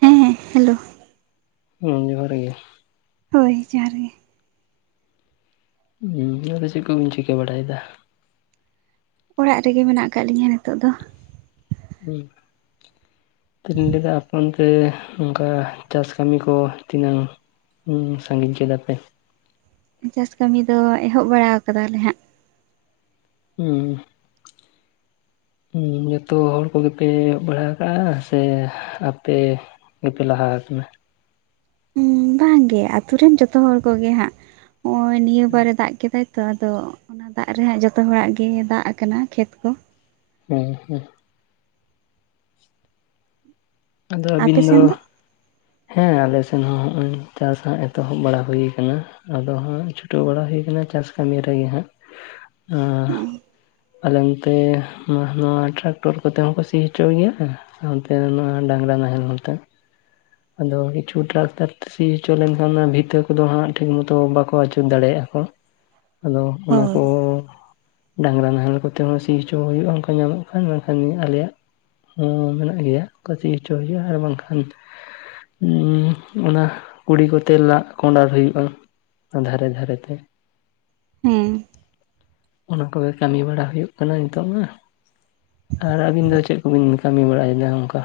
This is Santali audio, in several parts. ᱦᱮᱸ ᱦᱮᱸ ᱦᱮᱞᱳ ᱦᱮᱸ ᱡᱚᱦᱟᱨ ᱜᱮ ᱦᱳᱭ ᱡᱚᱦᱟᱨ ᱜᱮᱺ ᱦᱩᱸ ᱟᱫᱚ ᱪᱮᱫ ᱠᱚᱵᱧ ᱪᱤᱠᱟᱹ ᱵᱟᱲᱟᱭᱮᱫᱟ? ᱚᱲᱟᱜ ᱨᱮᱜᱮ ᱢᱮᱱᱟᱜ ᱟᱠᱟᱫ ᱞᱤᱧᱟᱹ ᱱᱤᱛᱚᱜ ᱫᱚ᱾ ᱦᱮᱸ ᱛᱤᱧ ᱞᱮᱫᱟ ᱟᱯᱚᱱ ᱛᱮ ᱚᱱᱠᱟ ᱪᱟᱥ ᱠᱟᱹᱢᱤ ᱠᱚ ᱛᱤᱱᱟᱹᱝ? ᱦᱩᱸ ᱥᱟᱺᱜᱤᱧ ᱠᱮᱫᱮᱫᱟ ᱯᱮ? ᱪᱟᱥ ᱠᱟᱹᱢᱤ ᱫᱚ ᱮᱦᱚᱵ ᱵᱟᱲᱟ ᱟᱠᱟᱫᱟᱞᱮ ᱦᱟᱸᱜ᱾ ᱦᱮᱸ ᱩᱸ ᱡᱚᱛᱚ ᱦᱚᱲ ᱠᱚᱜᱮᱯᱮ ᱮᱚᱜ ᱵᱟᱲᱟ ᱠᱟᱜᱼᱟ ᱥᱮ ᱟᱯᱮ ᱜᱤᱯᱮ ᱞᱟᱦᱟ ᱠᱟᱱᱟ? ᱵᱟᱝᱜᱮ ᱟᱛᱳ ᱨᱮᱱ ᱡᱚᱛᱚ ᱦᱚᱲ ᱠᱚᱜᱮ ᱦᱟᱸᱜ ᱱᱚᱜᱼᱚᱭ ᱱᱤᱭᱟᱹ ᱵᱟᱨᱮ ᱦᱮᱸ ᱫᱟᱜ ᱠᱮᱫᱟᱭ᱾ ᱛᱚ ᱟᱫᱚ ᱚᱱᱟ ᱫᱟᱜ ᱨᱮᱦ ᱡᱚᱛᱚ ᱦᱚᱲᱟᱜ ᱜᱮ ᱫᱟᱜ ᱟᱠᱟᱱᱟ ᱠᱷᱮᱛ ᱠᱚ᱾ ᱦᱮᱸ ᱦᱮᱸ ᱟᱫᱚ ᱟᱯᱮ ᱟᱹᱵᱤᱱ ᱥᱮᱱ ᱫᱚ ᱦᱮᱸ ᱟᱞᱮ ᱥᱮᱱ ᱦᱚᱸ ᱦᱚᱜᱚᱭ ᱪᱟᱥ ᱦᱟᱸᱜ ᱮᱛᱚᱦᱚᱵ ᱵᱟᱲᱟ ᱦᱩᱭ ᱟᱠᱟᱱᱟ ᱟᱫᱚ ᱦᱟᱸᱜ ᱪᱷᱩᱴᱟᱹᱣ ᱵᱟᱲᱟ ᱦᱩᱭ ᱠᱟᱱᱟ ᱪᱟᱥ ᱠᱟᱹᱢᱤ ᱨᱮᱜᱮ ᱦᱟᱸᱜ᱾ᱟᱸᱻ ᱟᱞᱮ ᱱᱚᱱᱛᱮ ᱱᱚᱣᱟ ᱴᱨᱟᱠᱴᱚᱨ ᱠᱚᱛᱮ ᱦᱚᱸᱠᱚ ᱥᱤ ᱦᱚᱪᱚ ᱜᱮᱭᱟ᱾ ᱚᱱᱛᱮ ᱱᱚᱣᱟ ᱰᱟᱝᱨᱟ ᱱᱟᱦᱮᱞ ᱱᱛᱮ ᱟᱫᱚ ᱠᱤᱪᱷᱩ ᱴᱨᱟᱠᱴᱟᱨ ᱥᱤ ᱦᱚᱪᱚ ᱞᱮᱱᱠᱷᱟᱱ ᱵᱷᱤᱛᱟᱹ ᱠᱚᱫᱚ ᱦᱟᱸᱜ ᱴᱷᱤᱠ ᱢᱚᱛᱚ ᱵᱟᱠᱚ ᱟᱹᱪᱩᱨ ᱫᱟᱲᱮᱭᱟᱜᱼᱟ ᱠᱚ᱾ ᱟᱫᱚ ᱚᱱᱟ ᱦᱳᱭ ᱠᱚ ᱰᱟᱝᱨᱟ ᱱᱟᱦᱮᱞ ᱠᱚᱛᱮ ᱦᱚᱸ ᱥᱤ ᱦᱚᱪᱚ ᱦᱩᱭᱩᱜᱼᱟ ᱚᱱᱠᱟ ᱧᱟᱢᱚᱜ ᱠᱷᱟᱱ ᱢᱮᱱᱠᱷᱟᱱ ᱟᱞᱮᱭᱟᱜ ᱦᱚᱸ ᱢᱮᱱᱟᱜ ᱜᱮᱭᱟ, ᱚᱱᱠᱟᱛᱮ ᱦᱚᱪᱚ ᱦᱩᱭᱩᱜᱼᱟ ᱟᱨ ᱵᱟᱝᱠᱷᱟᱱ ᱩᱸ ᱚᱱᱟ ᱠᱩᱲᱤ ᱠᱚᱛᱮ ᱞᱟᱜ ᱠᱚᱸᱰᱟᱨ ᱦᱩᱭᱩᱜᱼᱟ ᱚᱱᱟ ᱫᱷᱟᱨᱮ ᱫᱷᱟᱨᱮ ᱛᱮ᱾ ᱦᱮᱸ ᱚᱱᱟ ᱠᱚᱜᱮ ᱠᱟᱹᱢᱤ ᱵᱟᱲᱟ ᱦᱩᱭᱩᱜ ᱠᱟᱱᱟ ᱱᱤᱛᱚᱜ ᱢᱟ, ᱟᱨ ᱟᱹᱵᱤᱱ ᱫᱚ ᱪᱮᱫ ᱠᱚᱵᱤᱱ ᱠᱟᱹᱢᱤ ᱵᱟᱲᱟᱭᱮᱫᱟ ᱚᱱᱠᱟ?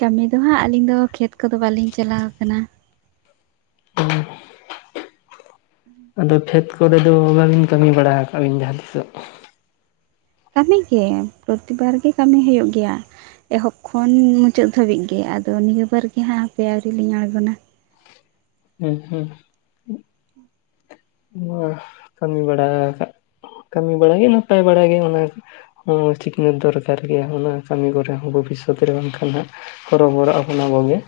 ᱠᱟᱹᱢᱤ ᱫᱚ ᱦᱟᱸᱜ ᱟᱹᱞᱤᱧ ᱫᱚ ᱠᱷᱮᱛ ᱠᱚᱫᱚ ᱵᱟᱹᱞᱤᱧ ᱪᱟᱞᱟᱣ ᱟᱠᱟᱱᱟ᱾ ᱦᱩᱸ ᱟᱫᱚ ᱠᱷᱮᱛ ᱠᱚᱨᱮ ᱫᱚ ᱵᱟᱹᱵᱤᱱ ᱠᱟᱹᱢᱤ ᱵᱟᱲᱟ ᱟᱠᱟᱟᱜ ᱵᱤᱱ ᱡᱟᱦᱟᱸ ᱛᱤᱥᱜ? ᱠᱟᱹᱢᱤ ᱜᱮ ᱯᱨᱚᱛᱤᱵᱟᱨ ᱜᱮ ᱠᱟᱹᱢᱤ ᱦᱩᱭᱩᱜ ᱜᱮᱭᱟ᱾ ᱮᱦᱚᱵ ᱠᱷᱚᱱ ᱢᱩᱪᱟᱹᱫ ᱫᱷᱟᱹᱵᱤᱡ ᱜᱮ ᱟᱫᱚ ᱱᱤᱭᱟᱹ ᱵᱟᱨ ᱜᱮ ᱦᱟᱸᱜ ᱦᱟᱯᱮ ᱟᱹᱣᱨᱤ ᱞᱤᱧ ᱟᱬᱜᱚᱱᱟ᱾ ᱦᱮᱸ ᱦᱮᱸ ᱱᱚᱣᱟ ᱠᱟᱹᱢᱤ ᱵᱟᱲᱟᱠᱟᱜ, ᱠᱟᱹᱢᱤ ᱵᱟᱲᱟᱜ ᱜᱮ ᱱᱟᱯᱟᱭ ᱵᱟᱲᱟᱟᱜ ᱜᱮ ᱚᱱᱟ, ᱦᱚᱸ ᱥᱤᱠᱷᱱᱟᱹᱛ ᱫᱚᱨᱠᱟᱨ ᱜᱮᱭᱟ ᱚᱱᱟ ᱠᱟᱹᱢᱤ ᱠᱚᱨᱮ ᱦᱚᱸ ᱵᱷᱚᱵᱤᱥᱥᱚᱛ ᱨᱮ ᱵᱟᱝᱠᱷᱟᱱ ᱦᱟᱸ, ᱦᱚᱨᱚᱵᱚᱵᱚᱨᱚᱜ ᱟᱵᱚᱱ ᱟᱵᱚ ᱠᱚᱜᱮ᱾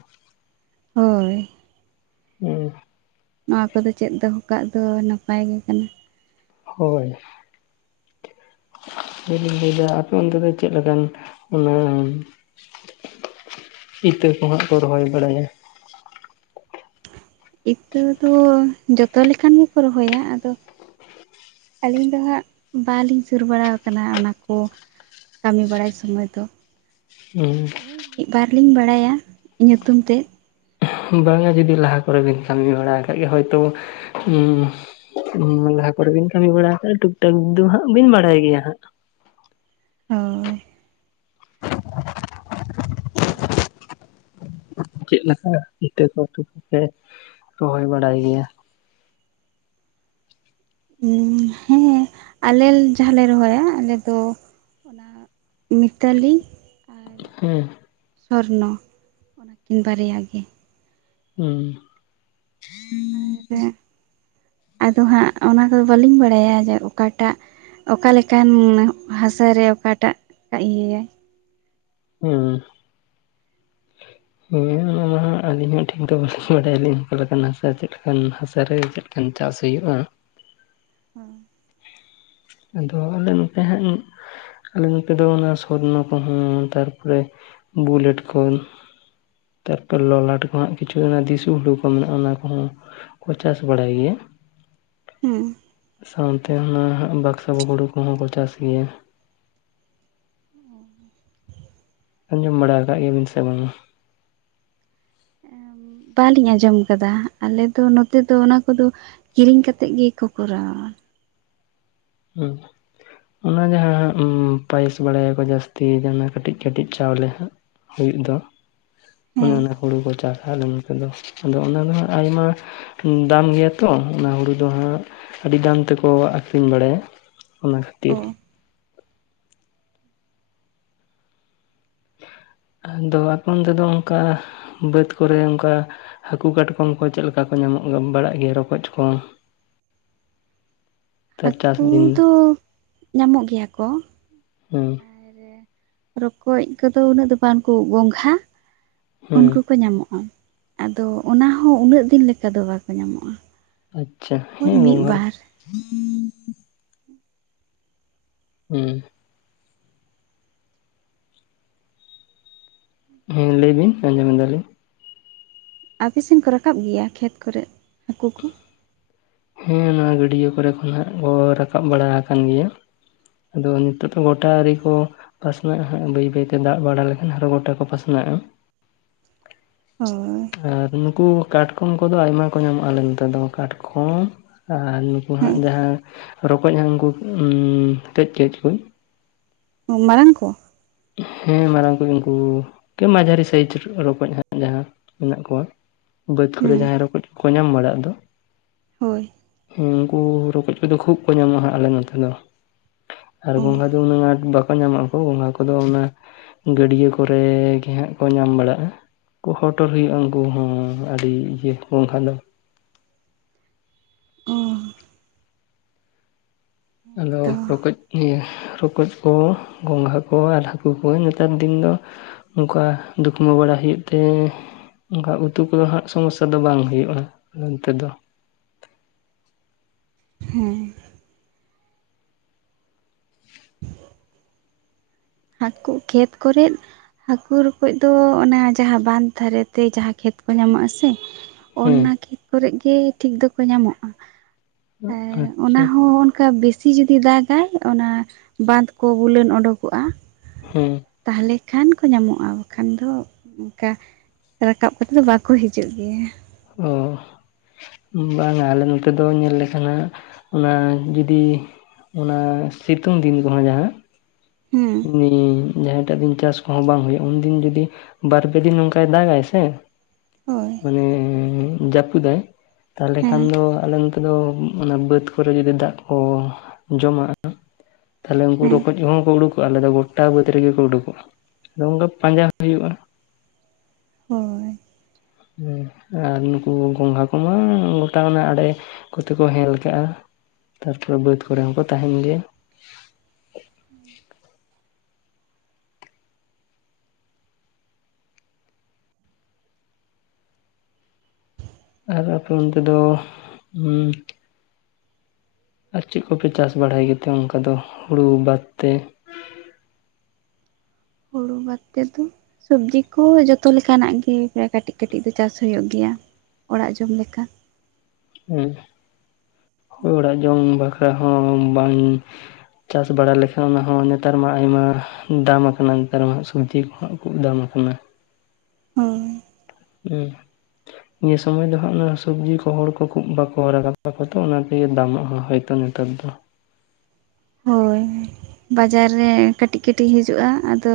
ᱦᱳᱭ ᱦᱮᱸ ᱱᱚᱣᱟ ᱠᱚᱫᱚ ᱪᱮᱫ ᱫᱚᱦᱚᱚᱠᱟᱜ ᱫᱚ ᱱᱟᱯᱟᱭ ᱜᱮ ᱠᱟᱱᱟ᱾ ᱦᱳᱭ ᱤᱧ ᱞᱟᱹᱭᱫᱟ ᱟᱯᱮ ᱚᱱᱛᱮ ᱫᱚ ᱪᱮᱫ ᱞᱮᱠᱟᱱ ᱚᱱᱟ ᱤᱛᱟᱹ ᱠᱚᱦᱟᱸᱜ ᱠᱚ ᱨᱚᱦᱚᱭ ᱵᱟᱲᱟᱭᱟ? ᱤᱛᱟᱹ ᱫᱚ ᱡᱚᱛᱚ ᱞᱮᱠᱟᱱ ᱜᱮᱠᱚ ᱨᱚᱦᱚᱭᱟ, ᱟᱫᱚ ᱟᱹᱞᱤᱧ ᱫᱚ ᱦᱟᱸᱜ ᱵᱟᱞᱤᱧ ᱥᱩᱨ ᱵᱟᱲᱟᱣ ᱠᱟᱱᱟ ᱚᱱᱟ ᱠᱩ ᱠᱟᱹᱢᱤ ᱵᱟᱲᱟᱭ ᱥᱚᱢᱚᱭ ᱫᱚ ᱦᱩᱸ ᱢᱤᱫ ᱵᱟᱨ ᱞᱤᱧ ᱵᱟᱲᱟᱭᱟ ᱧᱩᱛᱩᱢ ᱛᱮᱫ ᱵᱟᱝᱟ ᱡᱩᱫᱤ ᱞᱟᱦᱟ ᱠᱚᱨᱮᱵᱤᱱ ᱠᱟᱹᱢᱤ ᱵᱟᱲᱟ ᱟᱠᱟᱫ ᱜᱮᱭᱟ ᱦᱚᱭᱛᱚ ᱩᱸ ᱩᱸ ᱞᱟᱦᱟ ᱠᱚᱨᱮ ᱵᱤᱱ ᱠᱟᱹᱢᱤ ᱵᱟᱲᱟ ᱟᱠᱟᱫ ᱴᱩᱠ ᱴᱟᱠ ᱫᱚ ᱦᱟᱸᱜ ᱵᱤᱱ ᱵᱟᱰᱟᱭ ᱜᱮᱭᱟ ᱦᱟᱸᱜ ᱦᱳᱭ ᱮᱸᱣ ᱪᱮᱫ ᱞᱮᱠᱟ ᱤᱛᱟᱹ ᱠᱚ ᱠᱚᱯᱮ ᱨᱚᱦᱚᱭ ᱵᱟᱲᱟᱭ ᱜᱮᱭᱟ? ᱦᱩᱸ ᱦᱮᱸ ᱟᱞᱮ ᱡᱟᱦᱟᱸᱞᱮ ᱨᱚᱦᱚᱭᱟ ᱟᱞᱮ ᱫᱚ ᱚᱱᱟᱜ ᱢᱤᱛᱟᱞᱤ ᱟᱨ ᱦᱮᱸ ᱥᱚᱨᱱᱚ ᱚᱱᱟᱠᱤᱱ ᱵᱟᱨᱭᱟ ᱜᱮ ᱩᱸ ᱟᱨ ᱟᱫᱚ ᱦᱟᱸᱜ ᱚᱱᱟ ᱠᱚᱫᱚ ᱵᱟᱹᱞᱤᱧ ᱵᱟᱰᱟᱭᱟ ᱡᱮ ᱚᱠᱟᱴᱟᱜ ᱚᱠᱟ ᱞᱮᱠᱟᱱ ᱦᱟᱥᱟᱨᱮ ᱚᱠᱟᱴᱟᱜ ᱤᱭᱟᱹᱭᱟᱭ ᱦᱩᱸ ᱦᱮᱸ ᱚᱱᱟ ᱢᱟ ᱦᱟᱸᱜ ᱟᱹᱞᱤᱧ ᱦᱚᱸ ᱴᱷᱤᱠ ᱫᱚ ᱵᱟᱹᱞᱤᱧ ᱵᱟᱰᱟᱭᱟ ᱟᱹᱞᱤᱧ ᱚᱠᱟ ᱞᱮᱠᱟᱱᱟᱜ ᱦᱟᱥᱟ ᱪᱮᱫ ᱞᱮᱠᱟᱱ ᱦᱟᱥᱟ ᱨᱮ ᱪᱮᱫ? ᱮᱠᱷᱟᱱ ᱪᱟᱥ ᱦᱩᱭᱩᱜᱼᱟ ᱦᱮᱸ ᱟᱫᱚ ᱚᱱᱮ ᱚᱱᱠᱟ ᱦᱟᱸᱜ [inaudible] ᱟᱞᱮ ᱱᱚᱛᱮ ᱫᱚ ᱚᱱᱟ ᱥᱚᱨᱱᱚ ᱠᱚᱦᱚᱸ ᱛᱟᱨᱯᱚᱨᱮ ᱵᱩᱞᱮᱴ ᱠᱚ᱾ ᱛᱟᱨᱯᱚᱨ ᱞᱚᱞᱟᱴ ᱠᱚᱦᱚᱸ ᱦᱟᱸᱜ ᱠᱤᱪᱷᱩ ᱚᱱᱟ ᱫᱤᱥᱩ ᱦᱩᱲᱩ ᱠᱚ ᱢᱮᱱᱟᱜᱼᱟ ᱚᱱᱟ ᱠᱚᱦᱚᱸ᱾ ᱠᱚ ᱪᱟᱥ ᱵᱟᱲᱟᱭ ᱜᱮᱭᱟ᱾ ᱦᱩᱸ ᱥᱟᱶᱛᱮ ᱚᱱᱟ ᱵᱟᱠᱥᱚ ᱦᱩᱲᱩ ᱠᱚᱦᱚᱸ ᱠᱚ ᱪᱟᱥ ᱜᱮᱭᱟ ᱾ ᱟᱸᱡᱚᱢ ᱵᱟᱲᱟ ᱟᱠᱟᱜ ᱜᱮᱭᱟᱵᱤᱱ ᱥᱮ ᱵᱟᱝᱟ? ᱵᱟᱸᱞᱤᱧ ᱟᱸᱡᱚᱢ ᱟᱠᱟᱫᱟ, ᱟᱞᱮᱚ ᱫᱚ ᱱᱚᱛᱮ ᱫᱚ ᱚᱱᱟ ᱠᱚᱫᱚ ᱠᱤᱨᱤᱧ ᱠᱟᱛᱮᱫ ᱜᱮᱠᱚ ᱠᱚᱨᱟᱣᱟ᱾ ᱦᱩᱸ᱾ ᱚᱱᱟ ᱡᱟᱦᱟᱸ ᱦᱟᱸᱜ ᱩᱸ ᱯᱟᱭᱥ ᱵᱟᱲᱟᱭᱟᱠᱚ ᱡᱟᱹᱥᱛᱤ ᱡᱟᱦᱟᱸᱱᱟᱜ ᱠᱟᱹᱴᱤᱡ ᱠᱟᱹᱴᱤᱡ ᱪᱟᱣᱞᱮ ᱦᱟᱸᱜ᱾ ᱦᱩᱭᱩᱜ ᱫᱚ᱾ ᱚᱱᱮ ᱦᱮᱸ ᱚᱱᱟ ᱦᱩᱲᱩ ᱠᱚ ᱪᱟᱥᱟ ᱟᱞᱮ ᱱᱚᱛᱮ ᱫᱚ᱾ ᱟᱫᱚ ᱚᱱᱟ ᱫᱚ ᱦᱟᱸᱜ ᱟᱭᱢᱟ ᱫᱟᱢ ᱜᱮᱭᱟ ᱛᱚ, ᱚᱱᱟ ᱦᱩᱲᱩ ᱫᱚ ᱦᱟᱸᱜ ᱟᱹᱰᱤ ᱫᱟᱢ ᱛᱮᱠᱚ ᱟᱹᱠᱷᱨᱤᱧ ᱵᱟᱲᱟᱭᱟ᱾ ᱚᱱᱟ ᱠᱷᱟᱹᱛᱤᱨ᱾ ᱚ ᱟᱫᱚ ᱟᱯᱚᱱ ᱛᱮᱫᱚ ᱚᱱᱠᱟ, ᱵᱟᱹᱫᱽ ᱠᱚᱨᱮ ᱚᱱᱠᱟ ᱦᱟᱹᱠᱩ ᱠᱟᱴᱠᱚᱢ ᱠᱚ ᱪᱮᱫ ᱞᱮᱠᱟ ᱠᱚ ᱧᱟᱢᱚᱜ ᱟᱹᱜ ᱵᱟᱲᱟᱜ ᱜᱮᱭᱟ ᱨᱚᱠᱚᱡ ᱠᱚ᱾ [inaudible] ᱦᱟᱹᱠᱩ ᱫᱤᱱ ᱫᱚ ᱧᱟᱢᱚᱜ ᱜᱮᱭᱟ ᱠᱚ᱾ ᱦᱮᱸ ᱟᱨ ᱨᱚᱠᱚᱡ ᱠᱚᱫᱚ ᱩᱱᱟᱹᱜ ᱫᱚ ᱵᱟᱝᱠᱩ, ᱜᱚᱝᱜᱷᱟ ᱦᱩᱸ ᱩᱱᱠᱩ ᱠᱚ ᱧᱟᱢᱚᱜᱼᱟ ᱟᱫᱚ ᱚᱱᱟ ᱦᱚᱸ ᱩᱱᱟᱹᱜ ᱫᱤᱱ ᱞᱮᱠᱟ ᱫᱚ ᱵᱟᱠᱚ ᱧᱟᱢᱚᱜᱼᱟ᱾ ᱟᱪᱪᱷᱟ ᱳᱭ ᱦᱮᱸ ᱜᱚ ᱢᱤᱫ ᱜᱟᱞ ᱵᱟᱨ ᱦᱩᱸ ᱦᱮᱸ ᱞᱟᱹᱭᱵᱤᱱ ᱟᱸᱡᱚᱢ ᱮᱫᱟᱞᱤᱧ᱾ ᱟᱯᱮᱥᱮᱱ ᱠᱚ ᱨᱟᱠᱟᱵ ᱜᱮᱭᱟ, ᱠᱷᱮᱛ ᱠᱚᱨᱮ ᱦᱟᱹᱠᱩ ᱠᱚ᱾ ᱦᱮᱸ ᱱᱚᱣᱟ ᱜᱟᱹᱰᱭᱟᱹ ᱠᱚᱨᱮ ᱠᱷᱚᱱᱟᱜ ᱠᱚ ᱨᱟᱠᱟᱵ ᱵᱟᱲᱟ ᱟᱠᱟᱱ ᱜᱮᱭᱟ᱾ ᱟᱫᱚ ᱱᱤᱛᱚᱜ ᱫᱚ ᱜᱚᱴᱟ ᱨᱮ ᱠᱚ ᱯᱟᱥᱱᱟᱜᱼᱟ ᱦᱟᱸᱜ ᱵᱟᱹᱭ ᱵᱟᱹᱭ ᱛᱮ ᱫᱟᱜ ᱵᱟᱲᱟ ᱞᱮᱠᱷᱟᱱ ᱟᱨᱦᱚᱸ ᱜᱚᱴᱟ ᱠᱚ ᱯᱟᱥᱱᱟᱜᱼᱟ᱾ ᱦᱳᱭ ᱾ ᱟᱨ ᱱᱩᱠᱩ ᱠᱟᱴᱠᱚᱢ ᱠᱚᱫᱚ ᱟᱭᱢᱟ ᱠᱚ ᱧᱟᱢᱚᱜᱼᱟ ᱟᱞᱮ ᱱᱚᱛᱮ ᱫᱚ ᱾ ᱠᱟᱴᱠᱚᱢ ᱟᱨ ᱱᱩᱠᱩ ᱦᱮᱸ ᱦᱟᱸᱜ ᱡᱟᱦᱟᱸ ᱨᱚᱠᱚᱡ ᱦᱟᱸᱜ ᱩᱱᱠᱩ ᱩᱸ ᱠᱟᱹᱡ ᱠᱟᱹᱡ ᱠᱚ᱾ ᱢᱟᱨᱟᱝ ᱠᱚ᱾ ᱦᱮᱸ ᱢᱟᱨᱟᱝ ᱠᱚᱜᱮ ᱩᱱᱠᱩ ᱠᱮ ᱢᱟᱡᱷᱟᱨᱤ ᱥᱟᱦᱤᱡ ᱨᱚᱠᱚᱡ ᱦᱟᱸᱜ ᱡᱟᱦᱟᱸ᱾ ᱢᱮᱱᱟᱜ ᱠᱚᱣᱟ᱾ ᱵᱟᱹᱫᱽ ᱠᱚᱨᱮ ᱦᱮᱸ ᱡᱟᱦᱟᱸᱭ ᱨᱚᱠᱚᱡ ᱠᱚᱠᱚ ᱧᱟᱢ ᱵᱟᱲᱟᱜ ᱫᱚ᱾ ᱦᱳᱭ᱾ ᱩᱱᱠᱩ ᱨᱚᱠᱚᱡ ᱠᱚᱫᱚ ᱠᱷᱩᱵᱽ ᱠᱚ ᱧᱟᱢᱚᱜᱼᱟ ᱟᱞᱮ ᱱᱚᱛᱮ ᱫᱚ᱾ ᱟᱨ ᱚ ᱜᱚᱝᱜᱷᱟ ᱫᱚ ᱩᱱᱟᱹᱜ ᱟᱸᱴ ᱵᱟᱠᱚ ᱧᱟᱢᱚᱜᱼᱟ ᱠᱚ᱾ ᱜᱚᱝᱜᱷᱟ ᱠᱚᱫᱚ ᱚᱱᱟ ᱜᱟᱹᱰᱭᱟᱹ ᱠᱚᱨᱮ ᱜᱮ ᱦᱟᱸᱜ ᱠᱚ ᱧᱟᱢ ᱵᱟᱲᱟᱜᱼᱟ᱾ ᱠᱚ ᱦᱚᱴᱚᱨ ᱦᱩᱭᱩᱜᱼᱟ ᱩᱱᱠᱩ ᱦᱚᱸ ᱟᱹᱰᱤ ᱤᱭᱟᱹ ᱵᱟᱝᱠᱷᱟᱱ ᱫᱚ᱾ ᱚ ᱦᱮᱸ ᱟᱞᱦᱚ ᱛᱚ ᱨᱚᱠᱚᱡ ᱤᱭᱟᱹ ᱨᱚᱠᱚᱡ ᱠᱚ, ᱜᱚᱝᱜᱷᱟ ᱠᱚ ᱟᱨ ᱦᱟᱹᱠᱩ ᱠᱚ ᱱᱮᱛᱟᱨ ᱫᱤᱱ ᱫᱚ ᱚᱱᱠᱟ ᱫᱩᱠ ᱢᱟ ᱵᱟᱲᱟᱭ ᱦᱩᱭᱩᱜ ᱛᱮ᱾ ᱚᱱᱠᱟ ᱩᱛᱩ ᱠᱚᱫᱚ ᱦᱟᱸᱜ ᱥᱚᱢᱚᱥᱭᱟ ᱫᱚ ᱵᱟᱝ ᱦᱩᱭᱩᱜᱼᱟ, ᱱᱚᱛᱮ ᱫᱚ᱾ ᱦᱮᱸ ᱦᱟᱹᱠᱩ ᱠᱷᱮᱛ ᱠᱚᱨᱮᱫ ᱦᱟᱹᱠᱩ ᱨᱠᱚᱡ ᱫᱚ ᱚᱱᱟ ᱡᱟᱦᱟᱸ ᱵᱟᱸᱫᱷ ᱫᱷᱟᱨᱮᱛᱮ ᱡᱟᱦᱟᱸ ᱠᱷᱮᱛ ᱠᱚ ᱧᱟᱢᱚᱜ-ᱟ ᱥᱮ ᱚᱱᱱᱟ ᱦᱮᱸ ᱠᱷᱮᱛ ᱠᱚᱨᱮ ᱜᱮ ᱴᱷᱤᱠ ᱫᱚᱠᱚ ᱧᱟᱢᱚᱜᱼᱟ᱾ ᱟᱨ ᱚᱱᱟ ᱟᱪᱪᱷᱟ ᱦᱚᱸ ᱚᱱᱠᱟ ᱵᱮᱥᱤ ᱥᱤ ᱡᱩᱫᱤ ᱫᱟᱜᱟᱭ ᱚᱱᱟ ᱵᱟᱸᱫᱽ ᱠᱚ ᱵᱩᱞᱟᱹᱱ ᱚᱰᱩᱠᱚᱜᱼᱟ᱾ ᱦᱮᱸ ᱛᱟᱦᱚᱞᱮ ᱠᱷᱟᱱ ᱠᱚ ᱧᱟᱢᱚᱜᱼᱟ ᱵᱟᱠᱷᱟᱱ ᱫᱚ ᱚᱱᱠᱟ ᱨᱟᱠᱟᱵ ᱠᱟᱛᱮᱫ ᱫᱚ ᱵᱟᱠᱚ ᱦᱤᱡᱩᱜ ᱜᱮᱭᱟ ᱾ ᱚ ᱵᱟᱝᱼᱟ ᱟᱞᱮ ᱱᱚᱛᱮ ᱫᱚ ᱧᱮᱞ ᱞᱮᱠᱷᱟᱱ ᱦᱟᱸᱜ ᱚᱱᱟ ᱡᱩᱫᱤ ᱚᱱᱟ ᱥᱤᱛᱩᱝ ᱫᱤᱱ ᱠᱚᱦᱚᱸ ᱡᱟᱦᱟᱸ ᱦᱮᱸ ᱡᱟᱦᱟᱸᱭᱴᱟᱜ ᱫᱤᱱ ᱪᱟᱥ ᱠᱚᱦᱚᱸ ᱵᱟᱝ ᱦᱩᱭᱩᱜᱼᱟ ᱩᱱᱫᱤᱱ ᱡᱩᱫᱤ ᱵᱟᱨ-ᱯᱮ ᱫᱤᱱ ᱱᱚᱝᱠᱟᱟᱭ ᱫᱟᱜᱽᱟᱭ ᱥᱮ ᱦᱳᱭ ᱡᱟᱹᱯᱩᱫᱟᱭ ᱛᱟᱦᱞᱮ ᱦᱮᱸ ᱠᱷᱟᱱ ᱫᱚ ᱟᱞᱮ ᱱᱚᱛᱮ ᱫᱚ ᱚᱱᱟ ᱵᱟᱹᱫᱽ ᱠᱚᱨᱮ ᱡᱩᱫᱤ ᱫᱟᱜ ᱠᱚ ᱡᱚᱢᱟᱜᱼᱟ ᱛᱟᱦᱚᱞᱮ ᱩᱱᱠᱩ ᱦᱮᱸ ᱨᱚᱠᱚᱡ ᱦᱚᱸ ᱠᱚ ᱩᱰᱩᱠ ᱟᱞᱮᱫ ᱫᱚ ᱜᱚᱴᱟ ᱵᱟᱹᱫᱽ ᱨᱮᱜᱮ ᱠᱚ ᱩᱰᱩᱠᱚᱜᱼᱟ ᱟᱫᱚ ᱚᱱᱠᱟ ᱯᱟᱸᱡᱟ ᱦᱚᱸ ᱦᱩᱭᱩᱜᱼᱟ ᱾ ᱦᱚᱸ ᱦᱮᱸ ᱟᱨ ᱱᱩᱠᱩ ᱜᱚᱝᱜᱷᱟ ᱠᱚᱢᱟ ᱜᱚᱴᱟ ᱚᱱᱟ ᱟᱲᱮ ᱾ ᱠᱚᱛᱮ ᱠᱚ ᱦᱮᱞᱠᱟᱜᱼᱟ ᱛᱟᱨᱯᱚᱨᱮ ᱵᱟᱹᱫᱽ ᱠᱚᱨᱮ ᱦᱚᱸᱠᱚ ᱛᱟᱦᱮᱱ ᱜᱮᱭᱟ ᱾ ᱟᱨ ᱟᱯᱮ ᱚᱱᱛᱮ ᱫᱚ ᱟᱨ ᱪᱮᱫ ᱠᱚᱯᱮ ᱪᱟᱥ ᱵᱟᱲᱟᱭ ᱜᱮᱛᱮ ᱚᱱᱠᱟ ᱫᱚ ᱦᱩᱲᱩ ᱵᱟᱫ ᱛᱮ? ᱦᱩᱲᱩ ᱵᱟᱫ ᱛᱮ ᱫᱚ ᱥᱚᱵᱡᱤ ᱠᱚ ᱦᱚᱸ ᱡᱚᱛᱚ ᱞᱮᱠᱟᱱᱟᱜ ᱜᱮ ᱠᱟᱹᱴᱤᱡ ᱠᱟᱹᱴᱤᱡ ᱫᱚ ᱪᱟᱥ ᱦᱩᱭᱩᱜ ᱜᱮᱭᱟ ᱾ ᱚᱲᱟᱜ ᱡᱚᱢ ᱞᱮᱠᱟ ᱦᱮᱸ ᱦᱳᱭ ᱚᱲᱟᱜ ᱡᱚᱢ ᱵᱟᱠᱷᱨᱟ ᱦᱚᱸ ᱵᱟᱝ ᱪᱟᱥ ᱵᱟᱲᱟ ᱞᱮᱠᱷᱟᱱ ᱚᱱᱟ ᱦᱚᱸ ᱱᱮᱛᱟᱨ ᱢᱟ ᱟᱭᱢᱟ ᱫᱟᱢ ᱟᱠᱟᱱᱟ ᱱᱮᱛᱟᱨ ᱢᱟ ᱦᱟᱸᱜ ᱥᱚᱵᱡᱤ ᱠᱚᱦ ᱠᱟᱹᱡ ᱫᱟᱢ ᱟᱠᱟᱱᱟ ᱦᱩᱸ ᱦᱮᱸ ᱱᱤᱭᱟᱹ ᱥᱚᱢᱚᱭ ᱫᱚ ᱦᱟᱸᱜ ᱚᱱᱟ ᱥᱚᱵᱡᱤ ᱠᱚ ᱦᱚᱲ ᱠᱚᱠᱚ ᱵᱟᱠᱚ ᱦᱚᱨᱟᱜ ᱠᱟᱱ ᱛᱟᱠᱚᱭᱟ ᱛᱚ ᱚᱱᱟ ᱛᱮᱜᱮ ᱫᱟᱢᱟᱜ ᱦᱚᱸ ᱦᱳᱭ ᱛᱚ ᱱᱮᱛᱟᱨ ᱫᱚ ᱦᱳᱭ ᱵᱟᱡᱟᱨ ᱨᱮ ᱠᱟᱹᱴᱤᱡ ᱠᱟᱹᱴᱤᱡ ᱦᱤᱡᱩᱜᱼᱟ ᱟᱫᱚ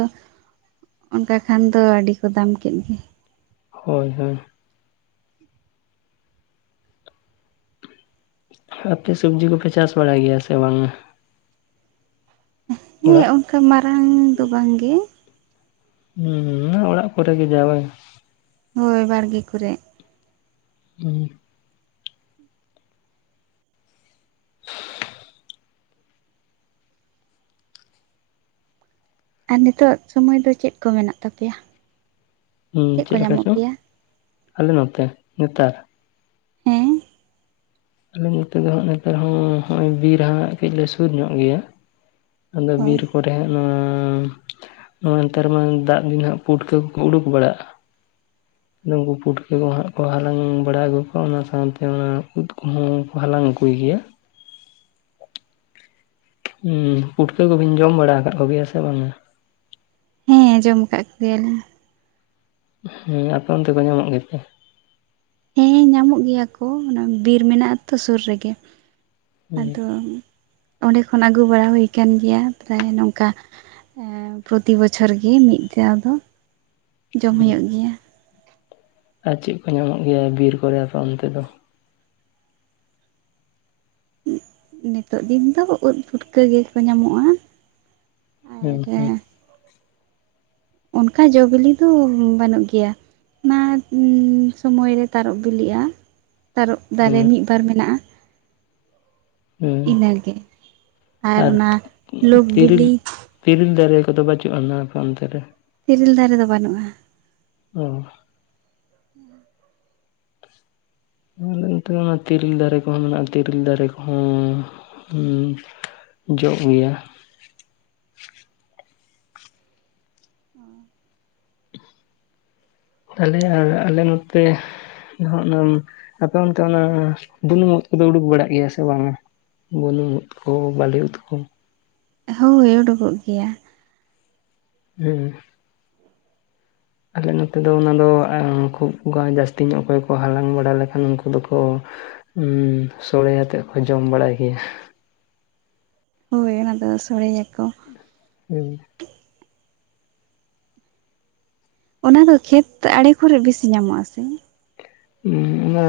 ᱚᱱᱠᱟ ᱠᱷᱟᱱ ᱫᱚ ᱟᱹᱰᱤ ᱠᱚ ᱫᱟᱢ ᱠᱮᱫ ᱜᱮ ᱦᱳᱭ ᱦᱳᱭ ᱟᱯᱮ ᱥᱚᱵᱡᱤ ᱠᱚ ᱯᱮᱪᱟᱥ ᱵᱟᱲᱟᱭ ᱜᱮᱭᱟ ᱥᱮ ᱵᱟᱝ-ᱟ? ᱦᱮᱸ ᱚᱲᱟᱜ ᱚᱱᱠᱟ ᱢᱟᱨᱟᱝ ᱫᱚ ᱵᱟᱝᱜᱮ᱾ ᱦᱩᱸ ᱚᱲᱟᱜ ᱠᱚᱨᱮ ᱜᱮ ᱦᱳᱭ ᱵᱟᱲᱜᱮ ᱠᱚᱨᱮᱜ᱾ [inaudible] [inaudible] ᱟᱨ ᱱᱤᱛᱚᱜ ᱥᱳᱢᱳᱭ ᱫᱚ ᱪᱮᱫ ᱠᱚ ᱢᱮᱱᱟᱜ ᱛᱟᱯᱮᱭ-ᱟ? ᱦᱩ ᱠᱚ ᱪᱮᱫ ᱞᱮᱠᱟ ᱧᱟᱢᱚᱜ ᱪᱚᱝ ᱜᱮᱭᱟ ᱟᱞᱮ ᱱᱚᱛᱮ ᱱᱮᱛᱟᱨ ᱾ ᱦᱮᱸ ᱟᱞᱮ ᱱᱮᱛᱟᱨ ᱦᱚᱸ ᱱᱚᱜᱼᱚᱭ ᱵᱤᱨ ᱦᱟᱸᱜ ᱠᱟᱹᱡ ᱞᱮ ᱥᱩᱨ ᱧᱚᱜ ᱜᱮᱭᱟ᱾ ᱟᱫᱚ ᱦᱳᱭ ᱵᱤᱨ ᱠᱚᱨᱮ ᱱᱚᱣᱟ ᱱᱮᱛᱟᱨᱢᱟ ᱫᱟᱜ ᱫᱤᱱᱦᱟᱜ ᱯᱩᱴᱠᱟᱹ ᱠᱚᱠᱚ ᱩᱰᱩᱠ ᱵᱟᱲᱟᱜᱼᱟ᱾ ᱩᱱᱠᱩ ᱯᱩᱴᱠᱟᱹ ᱠᱚ ᱦᱟᱸᱜ ᱠᱚ ᱦᱟᱞᱟᱝ ᱵᱟᱲᱟ ᱟᱹᱜᱩ ᱠᱚᱣᱟ ᱚᱱᱟ ᱥᱟᱶᱛᱮ ᱚᱱᱟ ᱩᱫ ᱾ ᱠᱚ ᱦᱟᱞᱟᱝ ᱟᱹᱜᱩᱭ ᱜᱮᱭᱟ ᱾ ᱯᱩᱴᱠᱟᱹ ᱠᱚᱵᱤᱱ ᱡᱚᱢ ᱵᱟᱲᱟ ᱟᱠᱟᱫ ᱠᱚᱜᱮᱭᱟ ᱥᱮ ᱵᱟᱝ-ᱟ? ᱦᱮᱸ ᱡᱚᱢ ᱠᱚᱜᱮᱭᱟᱞᱤᱧ ᱾ ᱦᱮᱸ ᱟᱯᱮ ᱚᱱᱛᱮ ᱠᱚ ᱧᱟᱢᱚᱜ ᱜᱮ ᱛᱮ? ᱦᱮᱸ ᱧᱟᱢᱚᱜ ᱜᱮᱭᱟ ᱠᱚ ᱚᱱᱟ ᱵᱤᱨ ᱢᱮᱱᱟᱜ ᱟᱛᱚ ᱥᱩᱨ ᱨᱮᱜᱮ᱾ ᱦᱮᱸ ᱟᱫᱚ ᱚᱸᱰᱮ ᱠᱷᱚᱱ ᱟᱹᱜᱩ ᱵᱟᱲᱟ ᱦᱩᱭ ᱠᱟᱱ ᱜᱮᱭᱟ ᱯᱨᱟᱭ ᱱᱚᱝᱠᱟ᱾ ᱯᱨᱚᱛᱤ ᱵᱚᱪᱷᱚᱨ ᱜᱮ ᱢᱤᱫ ᱫᱷᱟᱣ ᱫᱚ ᱡᱚᱢ ᱦᱮᱸ ᱦᱩᱭᱩᱜ ᱜᱮᱭᱟ ᱾ ᱟᱨ ᱪᱮᱫ ᱠᱚ ᱧᱟᱢᱚᱜ ᱜᱮᱭᱟ ᱵᱤᱨ ᱠᱚᱨᱮ ᱟᱯᱮ ᱚᱱᱛᱮ ᱫᱚ ᱾ ᱱᱤᱛᱚᱜ ᱫᱤᱱ ᱫᱚ ᱩᱫ ᱯᱩᱴᱠᱟᱹ ᱜᱮᱠᱚ ᱧᱟᱢᱚᱜᱼᱟ ᱾ ᱦᱩᱸ ᱦᱩᱸ ᱚᱱᱠᱟ ᱡᱚ ᱵᱤᱞᱤ ᱫᱚ ᱵᱟᱹᱱᱩᱜ ᱜᱮᱭᱟ ᱾ ᱚᱱᱟ ᱥᱚᱢᱚᱭ ᱨᱮ ᱛᱟᱨᱚᱰ ᱵᱤᱞᱤᱜᱼᱟ ᱾ ᱛᱟᱨᱚᱰ ᱫᱟᱨᱮ ᱦᱮᱸ ᱢᱤᱫ ᱵᱟᱨ ᱢᱮᱱᱟᱜᱼᱟ᱾ ᱦᱮᱸ ᱤᱱᱟᱹᱜᱮ ᱟᱨ ᱚᱱᱟ ᱞᱳᱠ ᱛᱤᱨᱤᱞ ᱵᱤᱞᱤ ᱾ ᱛᱤᱨᱤᱞ ᱫᱟᱨᱮ ᱠᱚᱫᱚ ᱵᱟᱪᱩᱜ ᱟᱱᱟ ᱟᱯᱮ ᱚᱱᱛᱮ ᱨᱮ ᱾ ᱛᱮᱨᱮᱞ ᱫᱟᱨᱮ ᱫᱚ ᱵᱟᱹᱱᱩᱜᱼᱟ ᱾ ᱚ ᱦᱚᱭ ᱟᱞᱮ ᱱᱚᱛᱮ ᱢᱟ ᱛᱤᱨᱤᱞ ᱫᱟᱨᱮ ᱠᱚᱦᱚᱸ ᱢᱮᱱᱟᱜᱼᱟ ᱛᱤᱨᱤᱞ ᱫᱟᱨᱮ ᱠᱚᱦᱚᱸ᱾ ᱦᱩᱸ ᱡᱚᱜ ᱜᱮᱭᱟ ᱾ [inaudible] ᱛᱟᱦᱞᱮ ᱟᱨ ᱟᱞᱮ ᱱᱚᱛᱮ ᱾ [unintelligible] ᱟᱯᱮ ᱚᱱᱛᱮ ᱚᱱᱟ ᱵᱩᱱᱩᱢ ᱳᱫ ᱠᱚᱫᱚ ᱩᱰᱩᱠ ᱵᱟᱲᱟᱜ ᱜᱮᱭᱟ ᱥᱮ ᱵᱟᱝ-ᱟ ᱾ ᱵᱩᱱᱩᱢ ᱳᱫ ᱠᱚ ᱵᱟᱞᱤ ᱳᱫ ᱠᱚ ᱾ ᱦᱩᱭ ᱩᱰᱩᱠᱚᱜ ᱜᱮᱭᱟ ᱾ ᱦᱩᱸ ᱟᱞᱮ ᱱᱚᱛᱮ ᱫᱚ ᱚᱱᱟ ᱫᱚ ᱠᱷᱩᱵ ᱡᱟᱹᱥᱛᱤ ᱧᱚᱜ ᱚᱠᱚᱭ ᱠᱚ ᱦᱟᱞᱟᱝ ᱵᱟᱲᱟ ᱞᱮᱠᱷᱟᱱ ᱩᱱᱠᱩ ᱫᱚᱠᱚ ᱥᱳᱲᱮ ᱟᱛᱮᱫ ᱠᱚ ᱡᱚᱢ ᱵᱟᱲᱟᱭ ᱜᱮᱭᱟ ᱾ ᱦᱳᱭ ᱚᱱᱟᱫᱚ ᱥᱳᱲᱮᱭᱟᱠᱚ ᱾ ᱦᱩᱸ ᱚᱱᱟ ᱫᱚ ᱠᱷᱮᱛ ᱟᱲᱮ ᱠᱚᱨᱮ ᱵᱤᱥᱤ ᱧᱟᱢᱚᱜᱼᱟ ᱥᱮ ᱚᱱᱟ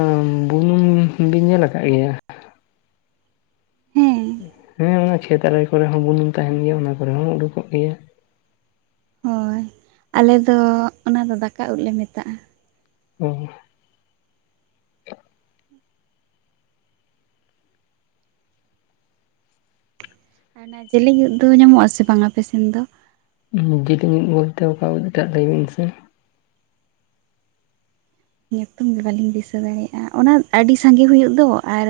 ᱵᱩᱱᱩᱢ ᱵᱤᱱ ᱧᱮᱞ ᱟᱠᱟᱫ ᱜᱮᱭᱟ ᱦᱮᱸ ᱦᱮᱸ ᱚᱱᱟ ᱠᱷᱮᱛ ᱟᱲᱮ ᱠᱚᱨᱮ ᱦᱚᱸ ᱵᱩᱱᱩᱢ ᱛᱟᱦᱮᱱ ᱜᱮᱭᱟ ᱚᱱᱟ ᱠᱚᱨᱮ ᱦᱚᱸ ᱩᱰᱩᱠᱚᱜ ᱜᱮᱭᱟ ᱦᱳᱭ ᱟᱞᱮ ᱫᱚ ᱚᱱᱟᱫᱚ ᱫᱟᱠᱟ ᱩᱫ ᱞᱮ ᱢᱮᱛᱟᱜᱼᱟ ᱾ [inaudible] ᱟᱨ ᱚᱱᱟ ᱡᱮᱞᱮᱧ ᱳᱫ ᱫᱚ ᱧᱟᱢᱚᱜ- ᱟ ᱥᱮ ᱵᱟᱝ ᱟᱯᱮ ᱥᱮᱱ ᱫᱚ ᱾ ᱡᱮᱞᱮᱠᱟ ᱟᱫ ᱵᱚᱞᱛᱮ ᱚᱠᱟ ᱳᱫ ᱢᱟᱜ ᱞᱟᱹᱭ ᱵᱤᱱ ᱥᱮ ᱾ ᱧᱩᱛᱩᱢ ᱜᱮ ᱵᱟᱹᱞᱤᱧ ᱫᱤᱥᱟᱹ ᱫᱟᱲᱮᱭᱟᱜᱼᱟ ᱚᱱᱟ ᱟᱹᱰᱤ ᱥᱟᱸᱜᱮ ᱦᱩᱭᱩᱜ ᱫᱚ ᱟᱨ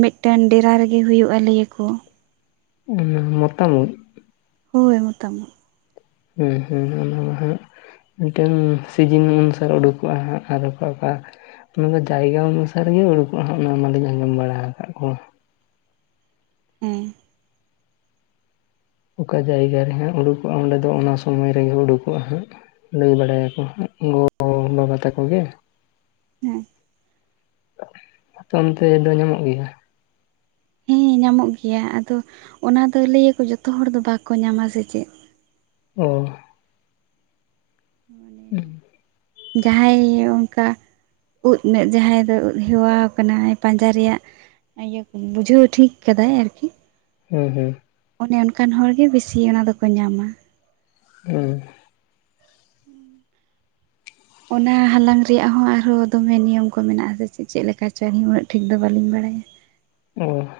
ᱢᱤᱫ ᱴᱮᱱ ᱰᱮᱨᱟ ᱨᱮᱜᱮ ᱦᱩᱭᱩᱜᱼᱟ ᱞᱟᱹᱭ ᱟᱠᱚ ᱢᱚᱛᱟᱢ ᱳᱫ ᱦᱳᱭ ᱢᱚᱛᱟᱢ ᱳᱫ ᱦᱮᱸ ᱦᱮᱸ ᱚᱱᱟ ᱢᱟ ᱦᱟᱸᱜ ᱢᱤᱫ ᱴᱮᱱ ᱥᱤᱡᱤᱱ ᱚᱱᱩᱥᱟᱨ ᱩᱰᱩᱠᱚᱜᱼᱟ ᱦᱟᱸᱜ ᱟᱨ ᱚᱠᱟ ᱚᱠᱟ ᱚᱱᱟ ᱫᱚ ᱡᱟᱭᱜᱟ ᱚᱱᱩᱥᱟᱨ ᱜᱮ ᱩᱰᱩᱠᱚᱜᱼᱟ ᱦᱟᱸᱜ ᱚᱱᱟ ᱢᱟᱞᱤᱧ ᱟᱸᱡᱚᱢ ᱵᱟᱲᱟ ᱟᱠᱟᱫ ᱠᱚ ᱦᱮᱸ ᱚᱠᱟ ᱡᱟᱭᱜᱟ ᱨᱮ ᱦᱟᱸᱜ ᱩᱰᱩᱠᱚᱜᱼᱟ ᱚᱸᱰᱮ ᱫᱚ ᱚᱱᱟ ᱥᱚᱢᱚᱭ ᱨᱮᱜᱮ ᱩᱰᱩᱠᱚᱜᱼᱟ ᱦᱟᱸᱜ ᱞᱟᱹᱭ ᱵᱟᱲᱟᱭᱟ ᱠᱚ ᱜᱚ ᱵᱟᱵᱟ ᱛᱟᱠᱚ ᱜᱮ ᱦᱮᱸ ᱟᱯᱮ ᱚᱱᱛᱮ ᱫᱚ ᱧᱟᱢᱚᱜ ᱜᱮᱭᱟ ᱦᱮᱸ ᱧᱟᱢᱚᱜ ᱜᱮᱭᱟ ᱟᱫᱚ ᱚᱱᱟ ᱫᱚ ᱞᱟᱹᱭ ᱟᱠᱚ ᱡᱚᱛᱚ ᱦᱚᱲ ᱫᱚ ᱵᱟᱠᱚ ᱧᱟᱢᱟ ᱥᱮ ᱪᱮᱫ ᱚᱸ [inaudible] ᱦᱩᱸ ᱡᱟᱦᱟᱸᱭ ᱚᱱᱠᱟ ᱩᱫ ᱢᱮᱫ ᱡᱟᱦᱟᱸᱭ ᱫᱚ ᱦᱮᱣᱟᱣ ᱠᱟᱱᱟᱭ ᱯᱟᱸᱡᱟ ᱨᱮᱭᱟᱜ ᱤᱭᱟᱹ ᱠᱚ ᱵᱩᱡᱷᱟᱹᱣ ᱴᱷᱤᱠ ᱠᱟᱫᱟᱭ ᱟᱨᱠᱤ ᱦᱩᱸ ᱦᱩᱸ ᱚᱱᱮ ᱚᱱᱠᱟᱱ ᱦᱚᱲ ᱜᱮ ᱵᱤᱥᱤ ᱚᱱᱟ ᱫᱚᱠᱚ ᱧᱟᱢᱟ ᱚᱸ ᱚᱱᱟ ᱦᱟᱞᱟᱝ ᱨᱮᱭᱟᱜ ᱦᱚᱸ ᱟᱨᱦᱚᱸ ᱫᱚᱢᱮ ᱱᱤᱭᱚᱢ ᱠᱚ ᱢᱮᱱᱟᱜᱼᱟ ᱥᱮ ᱪᱮᱫ ᱪᱮᱫ ᱞᱮᱠᱟ ᱪᱚ ᱩᱱᱟᱹᱜ ᱴᱷᱤᱠ ᱫᱚ ᱵᱟᱹᱞᱤᱧ ᱵᱟᱲᱟᱭᱟ ᱾ ᱚᱸ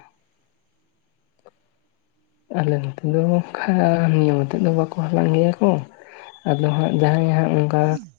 ᱟᱞᱮ ᱱᱚᱛᱮ ᱫᱚ ᱚᱱᱠᱟ ᱱᱤᱭᱚᱢ ᱟᱛᱮᱫ ᱫᱚ ᱵᱟᱠᱚ ᱦᱟᱞᱟᱝ ᱜᱮᱭᱟ ᱠᱚ ᱾ ᱟᱫᱚ ᱦᱟᱸᱜ ᱡᱟᱦᱟᱸᱭ ᱜᱮ ᱦᱟᱸᱜ ᱚᱱᱠᱟ